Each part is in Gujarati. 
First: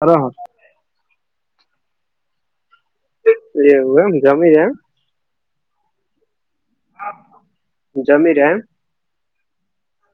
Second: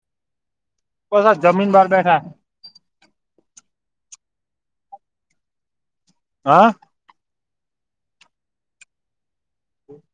અરે હા. બસ આ જમીન બાર બેઠા. એવું એમ જમી રયા એમ. હા. જમી રયા એમ.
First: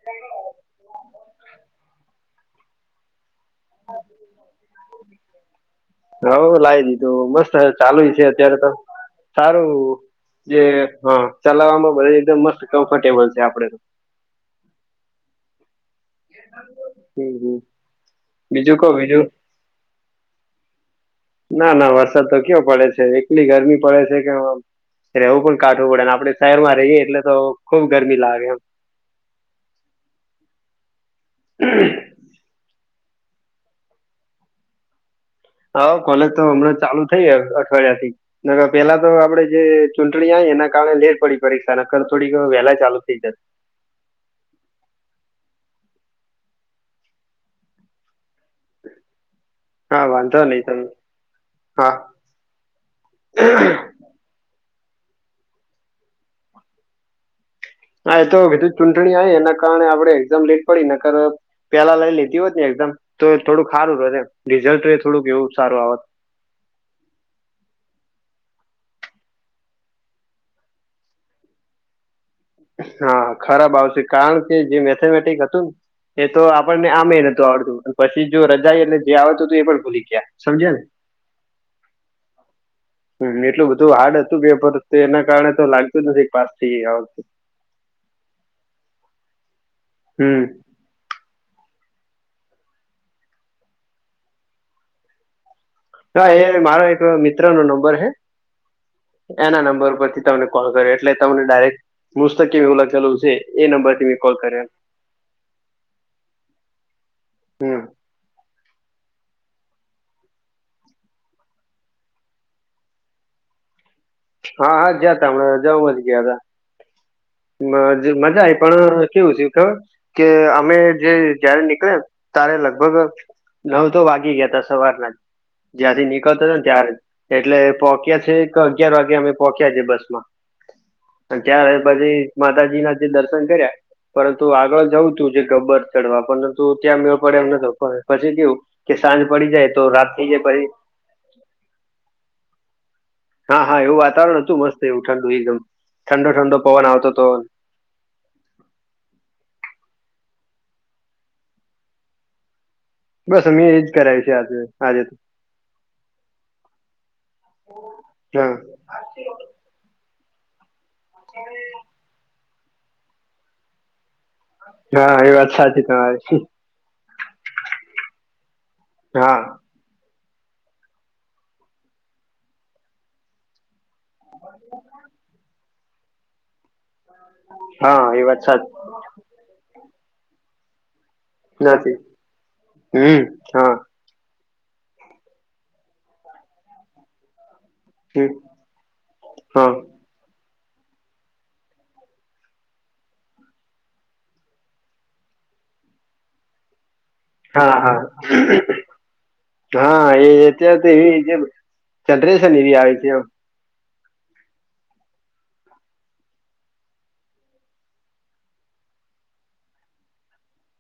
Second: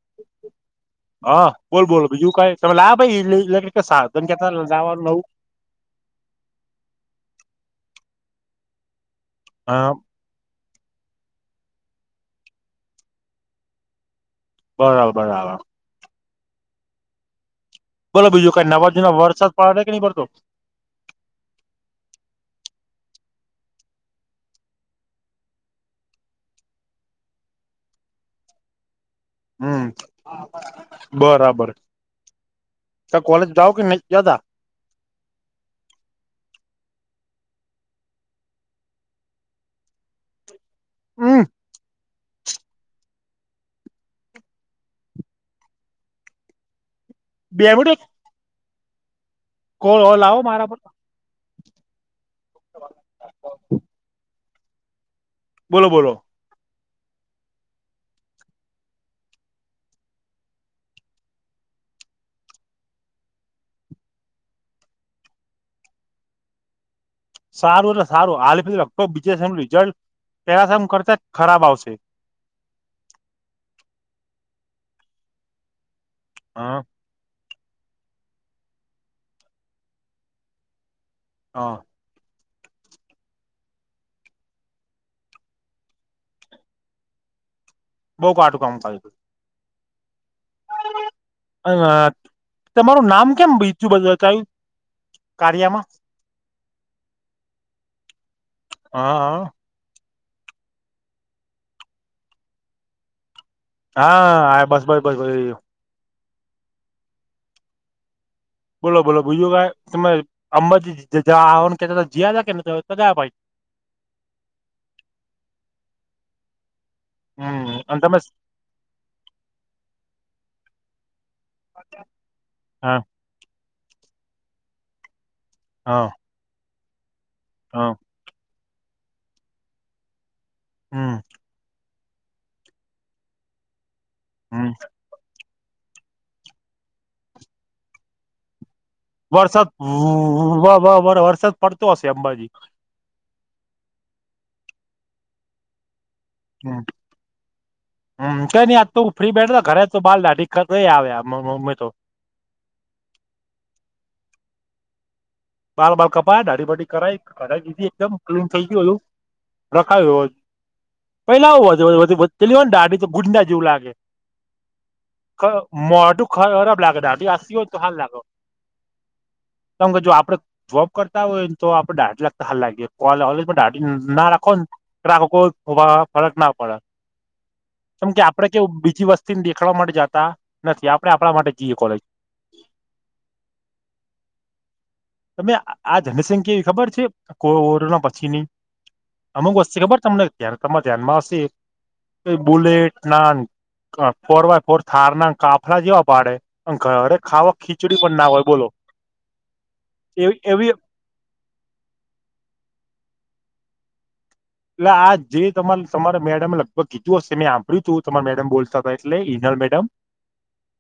[unintelligible] હા બોલ બોલો બીજું કઈ તમે લાયા ભાઈ [unintelligible] લાવવાનું નવું. હવ લાવી દીધું મસ્ત ચાલુ છે, અત્યારે તો સારું. હા જે હા ચલાવવામાં બધી રીતે એકદમ મસ્ત કમ્ફર્ટેબલ છે, આપડે તો. બરાબર બરાબર હમ્મ હમ્મ. બોલો બીજું કઈ નવા જુના વરસાદ પડે કે નહીં પડતો. ના ના વરસાદ તો કયો પડે છે એકલી ગરમી પડે છે કે આ રેવું પણ કાઢવું પડેને આપણે શહેરમાં રહીએ એટલે તો ખુબ ગરમી લાગે એમ. હમ્મ બરાબર ત કોલેજ જાઓ કે નહી જાતા. હા કોલેજ તો હમણાં ચાલુ થઈ હે અઠવાડિયાથી. ના પેલા તો આપડે જે ચૂંટણી આવી એના. કારણે લેટ હમ પડી પરીક્ષા ન કર થોડીક વહેલા ચાલુ થઈ જત. [unintelligible] કોલ હા આવો વાંધો નહી મારા પર તમે [inaudible] હા. બોલો બોલો. હા એ તો બીધું ચૂંટણી આવી એના કારણે આપડણે એક્ઝામ લેટ પડીને નકર પેલા લઈ લીધી હોતને એક્ઝામ તો થોડુંક સારું રોત એમ રિઝલ્ટ થોડુંક એવું સારું આવત સારું એટલે સારું હાલ લગભગ બીજા સેમ નું રિઝલ્ટ પેલા સેમ કરતા ખરાબ આવશે. હા ખરાબ આવશે કારણ કે જે મેથેમેટિક હતું ન એ તો હા આપણને આમે નતું આવડતું પછી જો રજા એટને જે આવડતું તો એ પણ ભૂલી ગયા સમજયો ને હા. હ [unintelligible] હ એટલું બધું હાર્ડ હતું પેપર એના કારણે તો લાગતું નથી પાછથી વખતું બઉુ કાટું કામ કર્યું હતું હમ્મ. અ તમારું નામ કેમ બીજું બતાયુ કારિયામાં હા એ મારો એક મિત્ર નો નંબર છે હા હા એના નંબર પરથી તને કોલ કર્યો એટલે તમને ડાયરેક મુસ્તક એવું લખેલું હશે. એ નંબરથી મેં કોલ હા કર્યા [inaudible] બસ બસ બસ હમ્મ. બોલો બોલો બીજું કાઇ તમે અંબાજીને જાવાનું જયા કે નતા ગયા ભાઈ. હા હા ગયા તા હમણાં રજાઓ માં જ ગયા તા હમ અને તમે મજા આય પણ કેવું થયું ખબર કે અમે જે જયારે નીકળયા ત્યારે હા લગભગ નવ તો વાગી ગયા તો સવારના હા જ્યાંથી ની ને ત્યારે એટલે હા પોહક્યા છે એક અગિયાર વાગે અમે પોક્યા સે બસ માં હમ ત્યારે પછી માતાજી ના જે દર્શન કર્યા પરંતુ હમ આગળ જવું તું જે ગબ્બર ચડવા પર તું ત્યાં મેળ પડે એમ ન તો પછી પણ પછી કેવુ. વરસાદ વા વ વરસાદ પડતો હશે અંબાજી હા હા એવું વાતાવરણ હતું મસ્ત એવું ઠંડુ એકદમ ઠંડો ઠંડો હમ પવન આવતો હતો હમ કઈ નઈ આજ તું ફ્રી બેઠ ઘરે તો બલ દાઢઈ મમ્મી તો બસ અમે એજ કરાવી છે આજે આજે તો બાર બાર કપાય ડાઢડીબઢ કરાયીધી એકદમ ક્લીન હા થઈ ગયું એલું રખાય પેલા આવું પેલી હો ને દાડી તો ગુંજના જેવું લાગે હા એ વાત ખ સાચી મોટું ખ તમારી ખરાબ લાગે દાઢ આસ હો તો હાલ લાગો હા કેમ કે જો આપડે જોબ કરતા હોય ને તો આપણે દાઢ લાગતા હાલ લાગીએલેાઢ ના રાખો ને કેવા ફરક ના પડે હા કેમ કે એ વાત આપડે કેવ સાચી બીજી વસ્તીને દેખાડવા માટે જતા નથી આપડે આપણા માટે જઈએ નથી કોલેજ હમ હા તમે આ જનસંખ્યા એવી ખબર છે કો પછી હમ નહી અમુક હા વસ્તી ખબર તમને ધ્યા તમારે ધ્યાનમાં આવશે બુલેટ ના ફોર બાય ફોર થાર ના કાફલા જેવા પાડે અંક અરે ખાવા હા ખીચડી હા પણ ના હોય બોલો હા એ અત્યારે તો એવી જે ચનરેશન એવી આવે છે એટલે આ જે તમારે તમારે મેડમમે લગભગ કીધું હશે મેં સાંભળ્યું તું તમારા મેડમ બોલતા હતા એટલે ઈનલ મેડમ [inaudible]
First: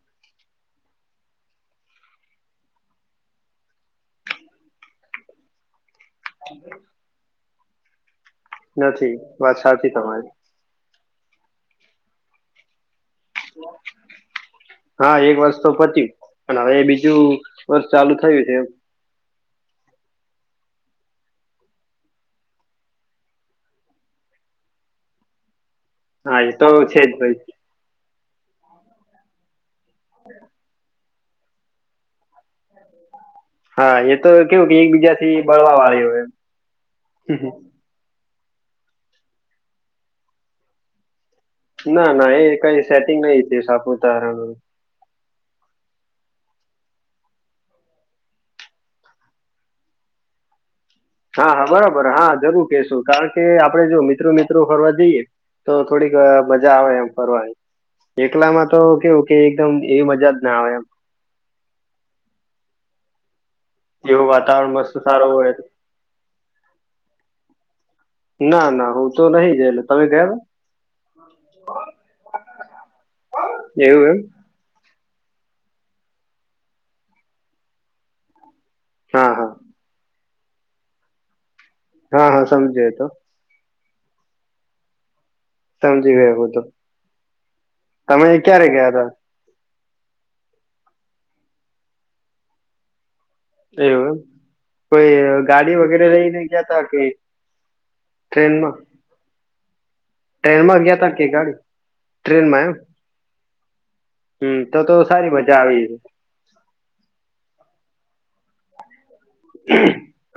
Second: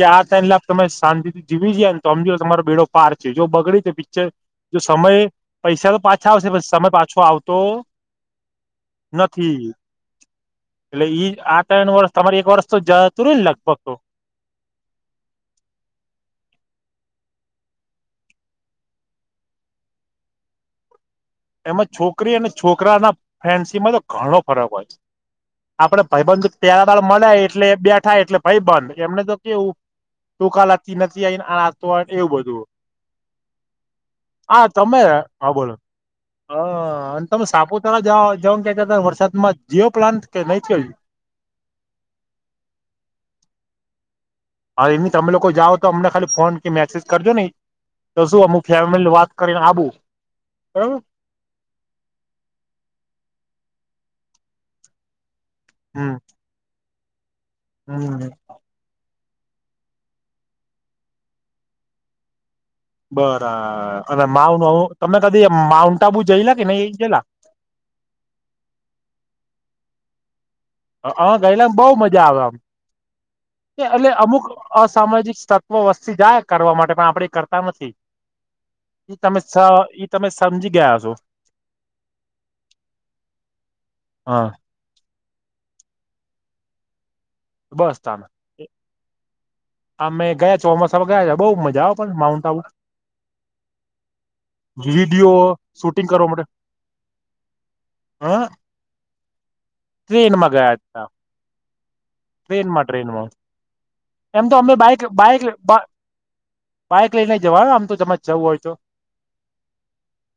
કે આ ટ લાફ તમે શાંતિથી જીવી જાય ને તો સમજ તમારો બેડો ફાર છે જો બગડી છે પિક્ચર જો સમય પૈસા તો પાછા આવશે પ સમય પાછો આવતો નથી વાત સાચી તમારી એટલે ઈ આ તય્ન વર્ષ તમારે એક વર્ષ તો જતું રયુ ને લગભગ તો? હા એક વર્ષ તો પત્યું, પણ હવે બીજું વર્ષ ચાલુ થયું છે એમ. એમાં છોકરી અને છોકરા ના ફેન્સીમાં તો ઘણો ફરક હોય છે. આપડે હા એ તો છે ભાઈબંધ [unintelligible] જ મલે ભાઈ એટલે બેઠા એટલે ભાઈબંધ, એમને તો કેવું ટૂંકા લાગતી નથી [unintelligible] એવું બધું. હા. એ તો હા કેવું કે તમે એકબીજા થી હા બોલો બળવા વાળી હોય એમ. હા. અન તમે સાપુતારા જા જાવાનું કેતા તા વરસાદ માં, થયો પ્લાન કે નહીં થયો હજી? ના, ના એ કાઈ સેટિંગ નહી થયું સાપુતારાનું. હા એની તમે લોકો જાઓ તો અમને ખાલી ફોન કે મેસેજ કરજો નેઈ. તો શું અમુક ફેમિલીને વાત કરીને આબું [unintelligible] હા બરાબર હા, જરૂર કેશું, કારણ કે આપડે જો મિત્રો-મિત્રો ફરવા જઈએ તો હમ થોડીક મજા આવે એમ ફરવાની, હમ એકલા માં તો કેવુંક કે એકદમ એવી મજા જ ના આવે એમ. બરા, અને એવું માઉ વાતાવરણ અન, મસ્ત તમે સારું કદી હોય માઉન્ટ આબુ જયેલા કે નઈ એ જયેલા? ના, ના હું તો નહીં જયેલો, તમે ગયા તા? અહં ગયેલાન બહું મજા આવે આમ, હતા એટલે એવું એમ અમુક અસામાજિક તત્વો વસ્તી જાય કરવા માટે પણ આપડે એ કરતા નથી. ઈ હા તમે હા સ ઈ તમે સમજી ગયા હશો. હા, હા સમજાય એ તો. હા. સમજી ગયો હું તો. બસ તાને તમે ક્યારે ગયા તા? અમે ગયા ચોમાસામાં ગયા તા, બઉ મજા આવે પણ માઉન્ટ આબુ. એવું એમ. કોઈ વિડીયો ગાડી શૂટિંગ વગેરે કરવા માટે લઈને ગયા તા કે હ ટ્રેનમાં? ટ્રેનમાં ગયા તા કે ગાડી? ટ્રેનમાં એમ? એમ તો હમ અમે સારી બાઈક-બાઈક મજા બા, આવી બાઈક લઈને જવાનું આમ તો તમે જવું હોય તો.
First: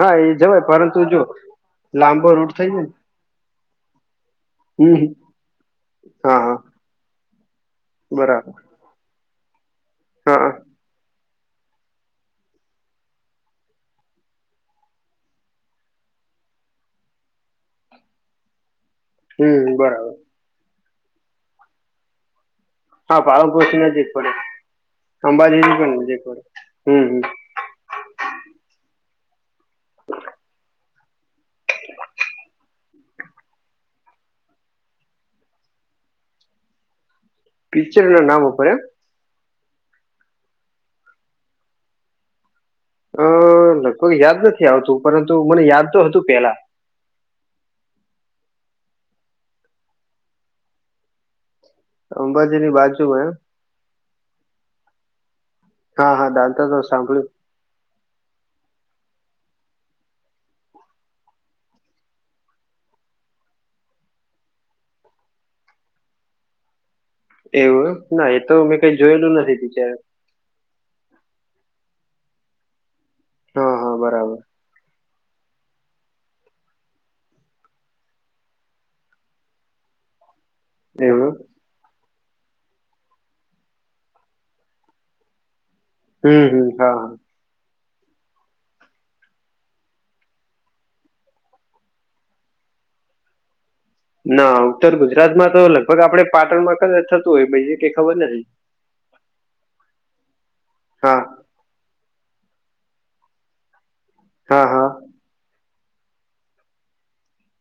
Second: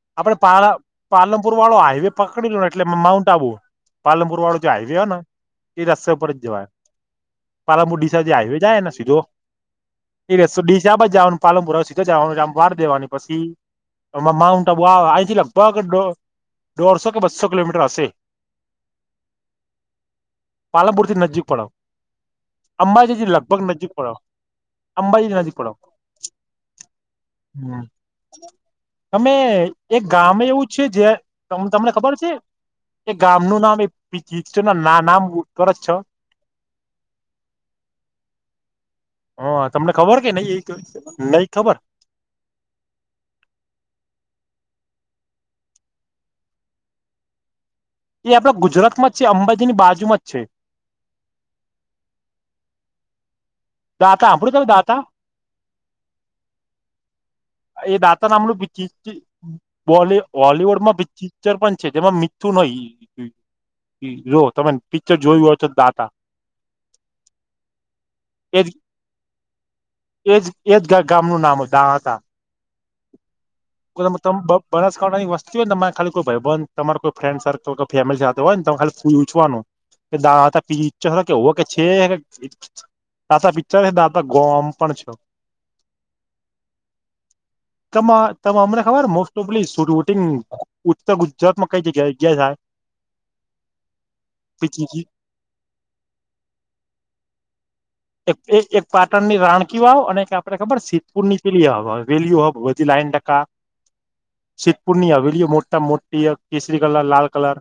હા એ આપડે જવાય પાલે પરંતુ જો પાલનપુર વાળો હાઈવે લાંબો પકડી રૂટ લો થઈ ને જાય એટલે માઉન્ટ આબુ. પાલનપુર વાળો જે હાઈવે હમ હો ના, ઈ રસ્તા પર હા જ હા જવાય, પાલનપુર ડીસાન જે બરાબર હાઈવે જાયને સીધો, ઈ હા હા રસ્તો ડીશા બા જાવાનું પાલનપુરા આવે સીધે જવાનું, આમ વાડ દેવાની પછી આમાં માઉન્ટ આબુ આવે, આહીંથી લગભગ દોઢ, દોઢસો કે બસો કિલોમીટર હશે. હમ્મ, બરાબર. પાલનપુરથી નજીક પડો, અંબાજીથી લગ [unintelligible] નજીક પડે, અંબાજીથી ભી નજીક પડે, હમ્મ-હમ્મ. હમ્મ. તમે એક ગામે એવું છે જે તમ તમને ખબર છે? એ ગામ નું નામ એ [unintelligible] ના નામ ઉપર જ છ. પિક્ચર ના નામ ઉપર એમ? હા તમને ખબર કે નઈ ઈ, નઈ ખબર? અહ લગભગ યાદ નથી આવતું, પરંતુ મને યાદ તો હતું પેલા. ઈ આપણા ગુજરાતમાં જ છે, અંબાજી ની બાજુમાં જ છે. અંબાજી ની બાજમાં એમ? દાતા હાભળું તમે દાતા? હા, હા દાતા તો સાંભળ્યું. એ દાતા નામનું [unintelligible] બ હોલીવુડ માં પિક્ચર પણ છે જેમાં મિથુ નય જો તમે પિક્ચર જોયું હો છ દાતા એવું ના એ તો એજ મેં કઈ જોયેલું નથી બિચાર એજ એજ ગ ગામ નું નામ [unintelligible] હા હા બરાબર [unintelligible] બનાસકાંઠાની વસ્તી હોય ને એમા કોઈ ખાલી ભાઈબન, તમારું કોઈ ફ્રેન્ડ સર્કલ, કે ફેમિલી સાથે હોય ને તો ખાલી પૂછવાનું. કે દાતા પિક્ચહ એવું કે હોકે છે, અને દાતા પિક્ચર હેન, દાતા ગોમ પણ છો. હમ હમ હાા તમા ત અમને ખબર મોસ્ટ ઓફલીટંગ ઉત્તર ગુજરાતમાં કઈ જગ્યા જગ્યા થાય ના ઉત્તર પી ગુજરાતમાં તો લગભગ આપડે પાટણમાં ક થતું હોય પછ એક એક પાટણ ની રાણકી વાવ અને એક આપડણે ખબર છે હા સિદ્પુર ની હ હવેેલીઓ હબ વધધી લાન ટકા હા હા સતપૂરની હવેલીઓ મોટા મોટ પય તીસરી કલર લાલ કલર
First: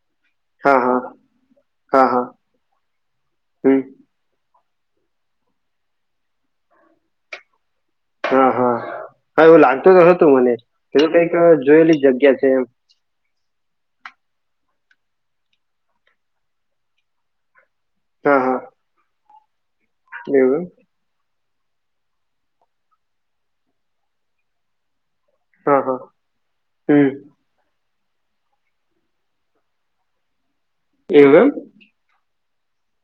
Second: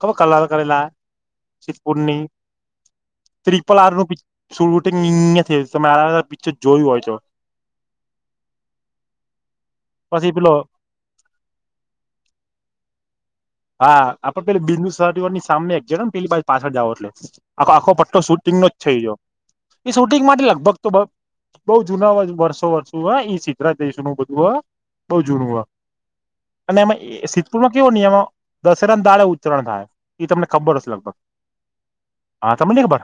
ખબર કલર હા કરેલા હા હા શપુની હા હમ ત્રિપલારનું પ શૂટુટિંગ યા થઈ તમે આરા બધા પિક્ચર જોયું હોય છો હા હા હા એવું લાગતું તોતું પછી પેલો મને એ કઈક જોયેલી જગ્યા છે એમ હા આપડે પે બિુ સર ની સામને એક ગ ને પેલી પાછ પાછળ જાાવ એટલે આો આખો પટ્ટો હા શૂટિંગ હા નો જ થઈ જો એ શૂટિંગ માટે એવું લગભગ તો બઉ જુના વર્ષો વર્ષુ હ ઈ સીધરાા જઈશું નું બધું હા બઉ જૂનું એમ હા હા અને એમાં હમ સિદ્ધપુરમાં કેવો નહી એમાં દશેરાને દાળે ઉચ્રણ થાય ઈ તમને ખબર હ છે લગભગ એવું એમ હા તમને નઈ ખબર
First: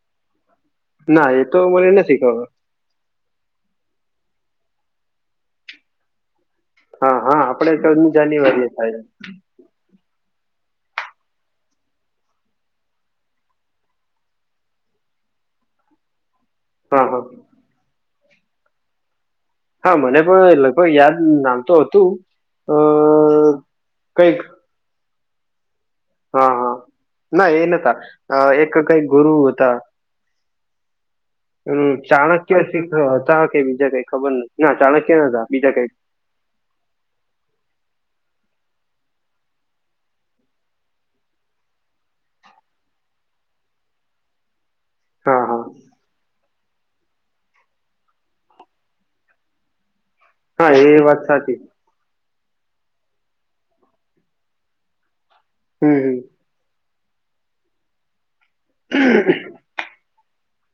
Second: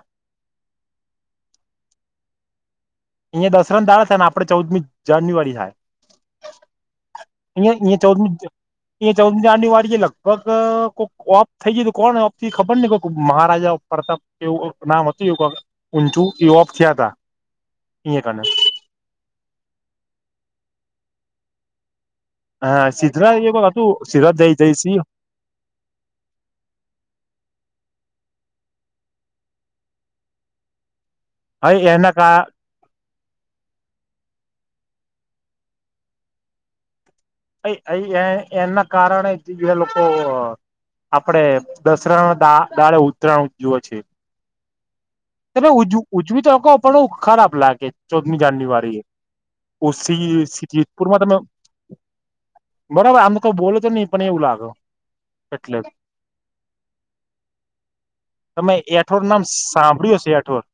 ના એ તો મને નથી શીખવા અહિયાયા દસરા તાાર છે ને આપડે ચૌદમી જાન્યુઆરી થાય હા હા આપડે અ ચૌદમી જાન્યુઆરી થાય છે. ચૌદમીયા ચૌદમી જની વાળી અલગ લગભગ કોઈ ઓપ થઈ ગય કોણ ઓપ થી ખબર કોઈ મહારાજા પ્રતાપ એવું નામ હતું ઊંચુ યુપ હા હા ક હા મને પણ લગભગ યાદ નામ તો હતું અ હા સીધરા એ વાત હતું સીધા કઈક જઈ જઈશ હા હા ના એ નતા એક કઈ ગુરુ હતા હા એના કા ચાણક્ય શીખ હતા કે બીજા કઈ ખબર નથી ના ચાણક્ય નતા બીજા કઈ અ એ એના કારણેજ એ લોકો આપડે દસરાા દાળે ઉત્તરાયણ જુએ છેએ હા હા એ ઉજવી તકો પણ ખરાબ લાગે ચૌદમી જાન્યુઆરી ઓ સ હા એ વાત સપરમાં તમે સાચી બરોબર આમ તો કઈ બોલો નહી પણ એવું લાગે એટલે. હમ હમ તમે એઠોર નામ સાંભળ્યું છે એઠોર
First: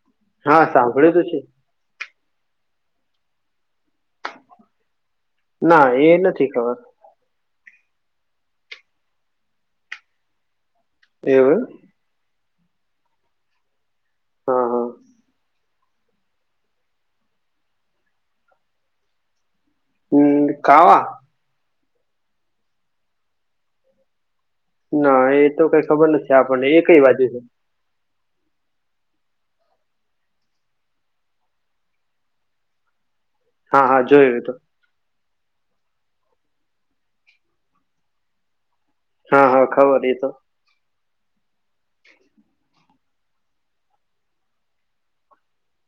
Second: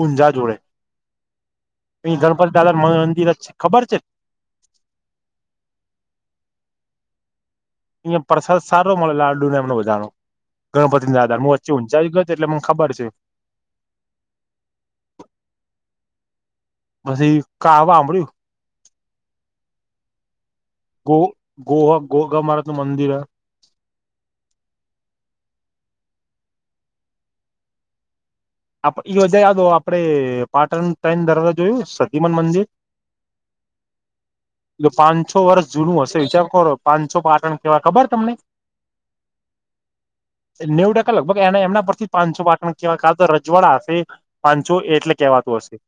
ઊંઝા જોડે હા સાંભળ્યું તો છે અ ગણપતિ ડાર મ મંદિર જ છે ખબર છે ના એ નથી ખબર અયા પ્રસાદ સારો મળે લાડુ નેમને બજાનો ગણપતિ ના આધારું એવું વચ્ચી જઈ ગત એટલે મને ખબર છે હા હા પછી ઘા વાભળ્યું હમ કાવા ગ ગોવા ગોગા મહારાજ નું મંદિર હ ના એ તો કઈ ખબર નથી આપણને એ કઈ બાજુ છે [unintelligible] આપડે પાટણ ત્રણ દરવાજા જોયું સતીમાન મંદિર હા હા જોયું એતો પાંછો વર્ષ જૂનું હશે વિચાર કરો પાંછો પાટણ કેવાય ખબર તમને હા હા ખબર એ તો નેવ ટકા લગભગ એના એમના પરથી પાંસો વાટણ કેવા કા ર જવાળ હશે પાંચસો એટલે કેવાતું હશે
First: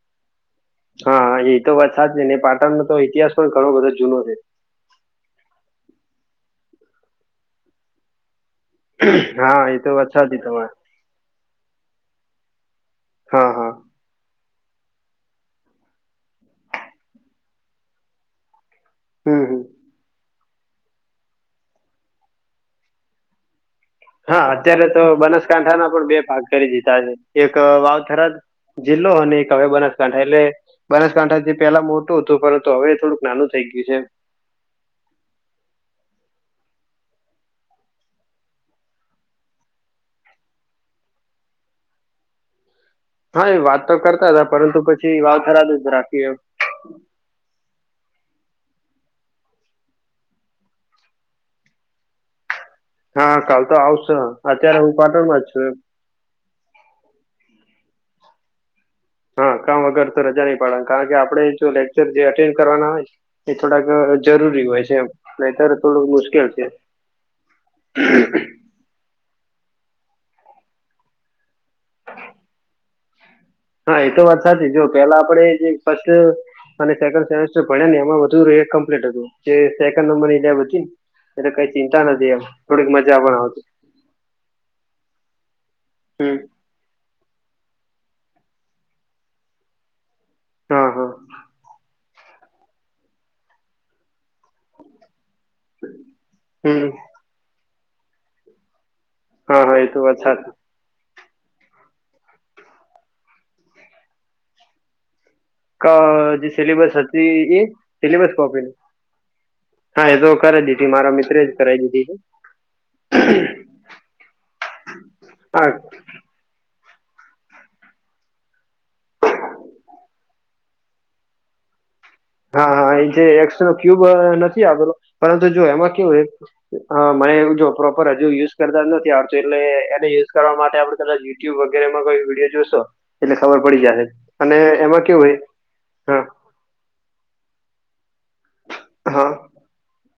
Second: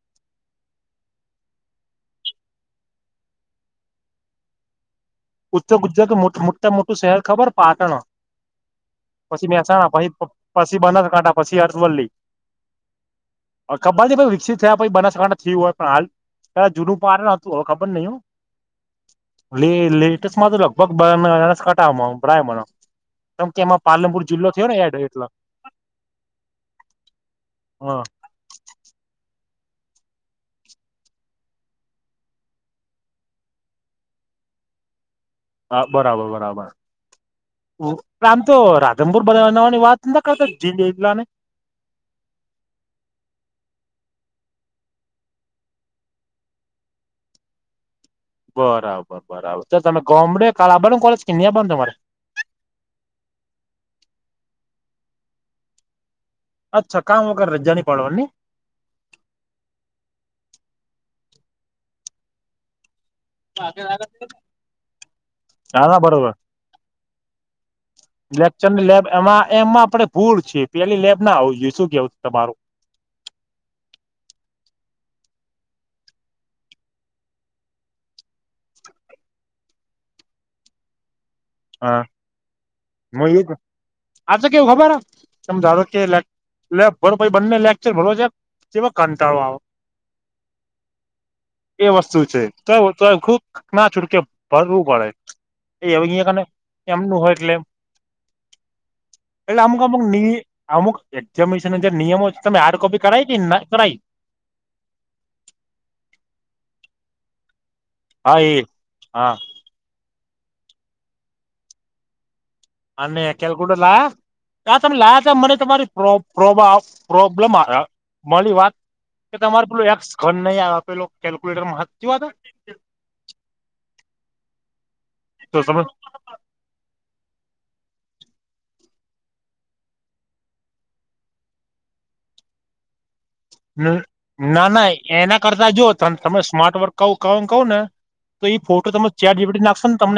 હા એ તો વાત સાચ છે ને પાટણનો તો ઇતિહાસ પણ ઘણો બધો જૂનો છે ઉત્ ગુજરાત મોટા મોટું શહેર ખબર પાટણ પછી હા એ મેસા તો પછી વાત સાચી તમારે પછી બંધ જ કાંટા. પછી હા હા આથવલ્લી [unintelligible] વિકસિત બનાસકાથા થયું હોય પણ હાલ જુનું પાર ન હતું હવે ખબર નય હો હમ હમ લ લેટેસમાં તો લગભગ [unintelligible] [unintelligible] હા ને અત્યારે એડ તો એટલે બનાસકાંઠા ના પણ બે ભાગ કરી દીધા છે એક હા વાવ થરાદ જિલ્લો અને એક હવે બનાસકાંઠા એટલે બનાસકાંઠા જે પેલા મોટું હતું પરંતુ હવે થોડુંક નાનું થઇ ગયું છે. હા બરાબર બરાબર આમ તો રાધનપુર બધવા જવાની વાત ના કરતા જી જલા ને હા એ વાત તો કરતા હતા પરંતુ પછી વાવ થરાદ જ રાખ્યું એમ બરાબર બરાબર તો તમે ગોમડે [unintelligible] તમારે હા કાલ તો આવશ અત્યારે હું પાટણ માં જ છું. અચ્છા કામ વગર રજાની પાડવાની હા કામ વગર તો રજા નહી પાડવાની કારણ કે આપણે જો લેક્ચર જે એટેન્ડ કરવાના હોય એ થોડાક હા જરૂરી હોય છે નયતર ના થોડુંક બરોબર મુશ્કેલ છે. [inaudible] લેકચરની લેબ એમાં એમાં આપડે ભૂલ છે પેલી લેબ ના હોવી જોઈએ શું કેવું તમારું હા એ તો વાત સાચી જો પેલા આપડે જે ફસ્ટ અને સેકન્ સેમેસ્ટર ભણ્યા ને એમાં બધું રે કમ્પ્લિટ હતું જે સેકન્ડ નંબરની લેબ હતી ને એટલે કઈ હા ચિંતા નથી એમ થોડીક મજા પણ આવતી. આતો કેવું ખબર હ તમે ધારોકે હમ લેબ ભરો પહિ બંને લેક્ચર ભરોજે ચેવા કંટાળો આવ હા હા એ વસ્તુ છે તો તો ખુક ના છૂટકે ભરવું પડે એવ અયાને હમ એમનું હોય એટલે એમ એટલે હા હા અમુક એ તો અમુક વાત સાચી અમુક એક્ઝામિનેશન જે નિયમો તમે હાર્ડ કોપી કરાવી કે ના કરાઈ ક જે સિલેબસ હતી એ સિલેબસ હા એ કોપી હા હા એ તો કરે દીધી મારા મિત્રએ જ કરાઈ દીધી છે. અને કેલ્ક્યુલેટર લાયા આ તમે લાયા મને હા તમારી પ્રોબા પ્રોબ્લેમ આયા મળી વાત કે તમારે પેલું એક્સ ઘન નહી આવે પેલુ કેલ્ક્યુલેટર માં હાચી વાત હ હા હા એ જે એક્સ નો ક્યુબ નથી આપેલો હે પરંતુ તો જો તમે એમાં કેવું હોય હા મને એમ જો પ્રોપર હજુ યુઝ કરતા નથી આવડતું એટલે એને યુઝ કરવા માટે આપણે યુટ્યુબ વગેરેમાં કોઈ વિડીયો જોશો એટલે ખબર પડી ન જાહે અને ના ના એમાં કેવું હોય એના કરતા જો તમ હા તમે સ્માર્ટ વર્ક કહું કમ કહું ને તો એ ફોટો તમે હા ચેટ જી પી ટી નાખશો ને તમને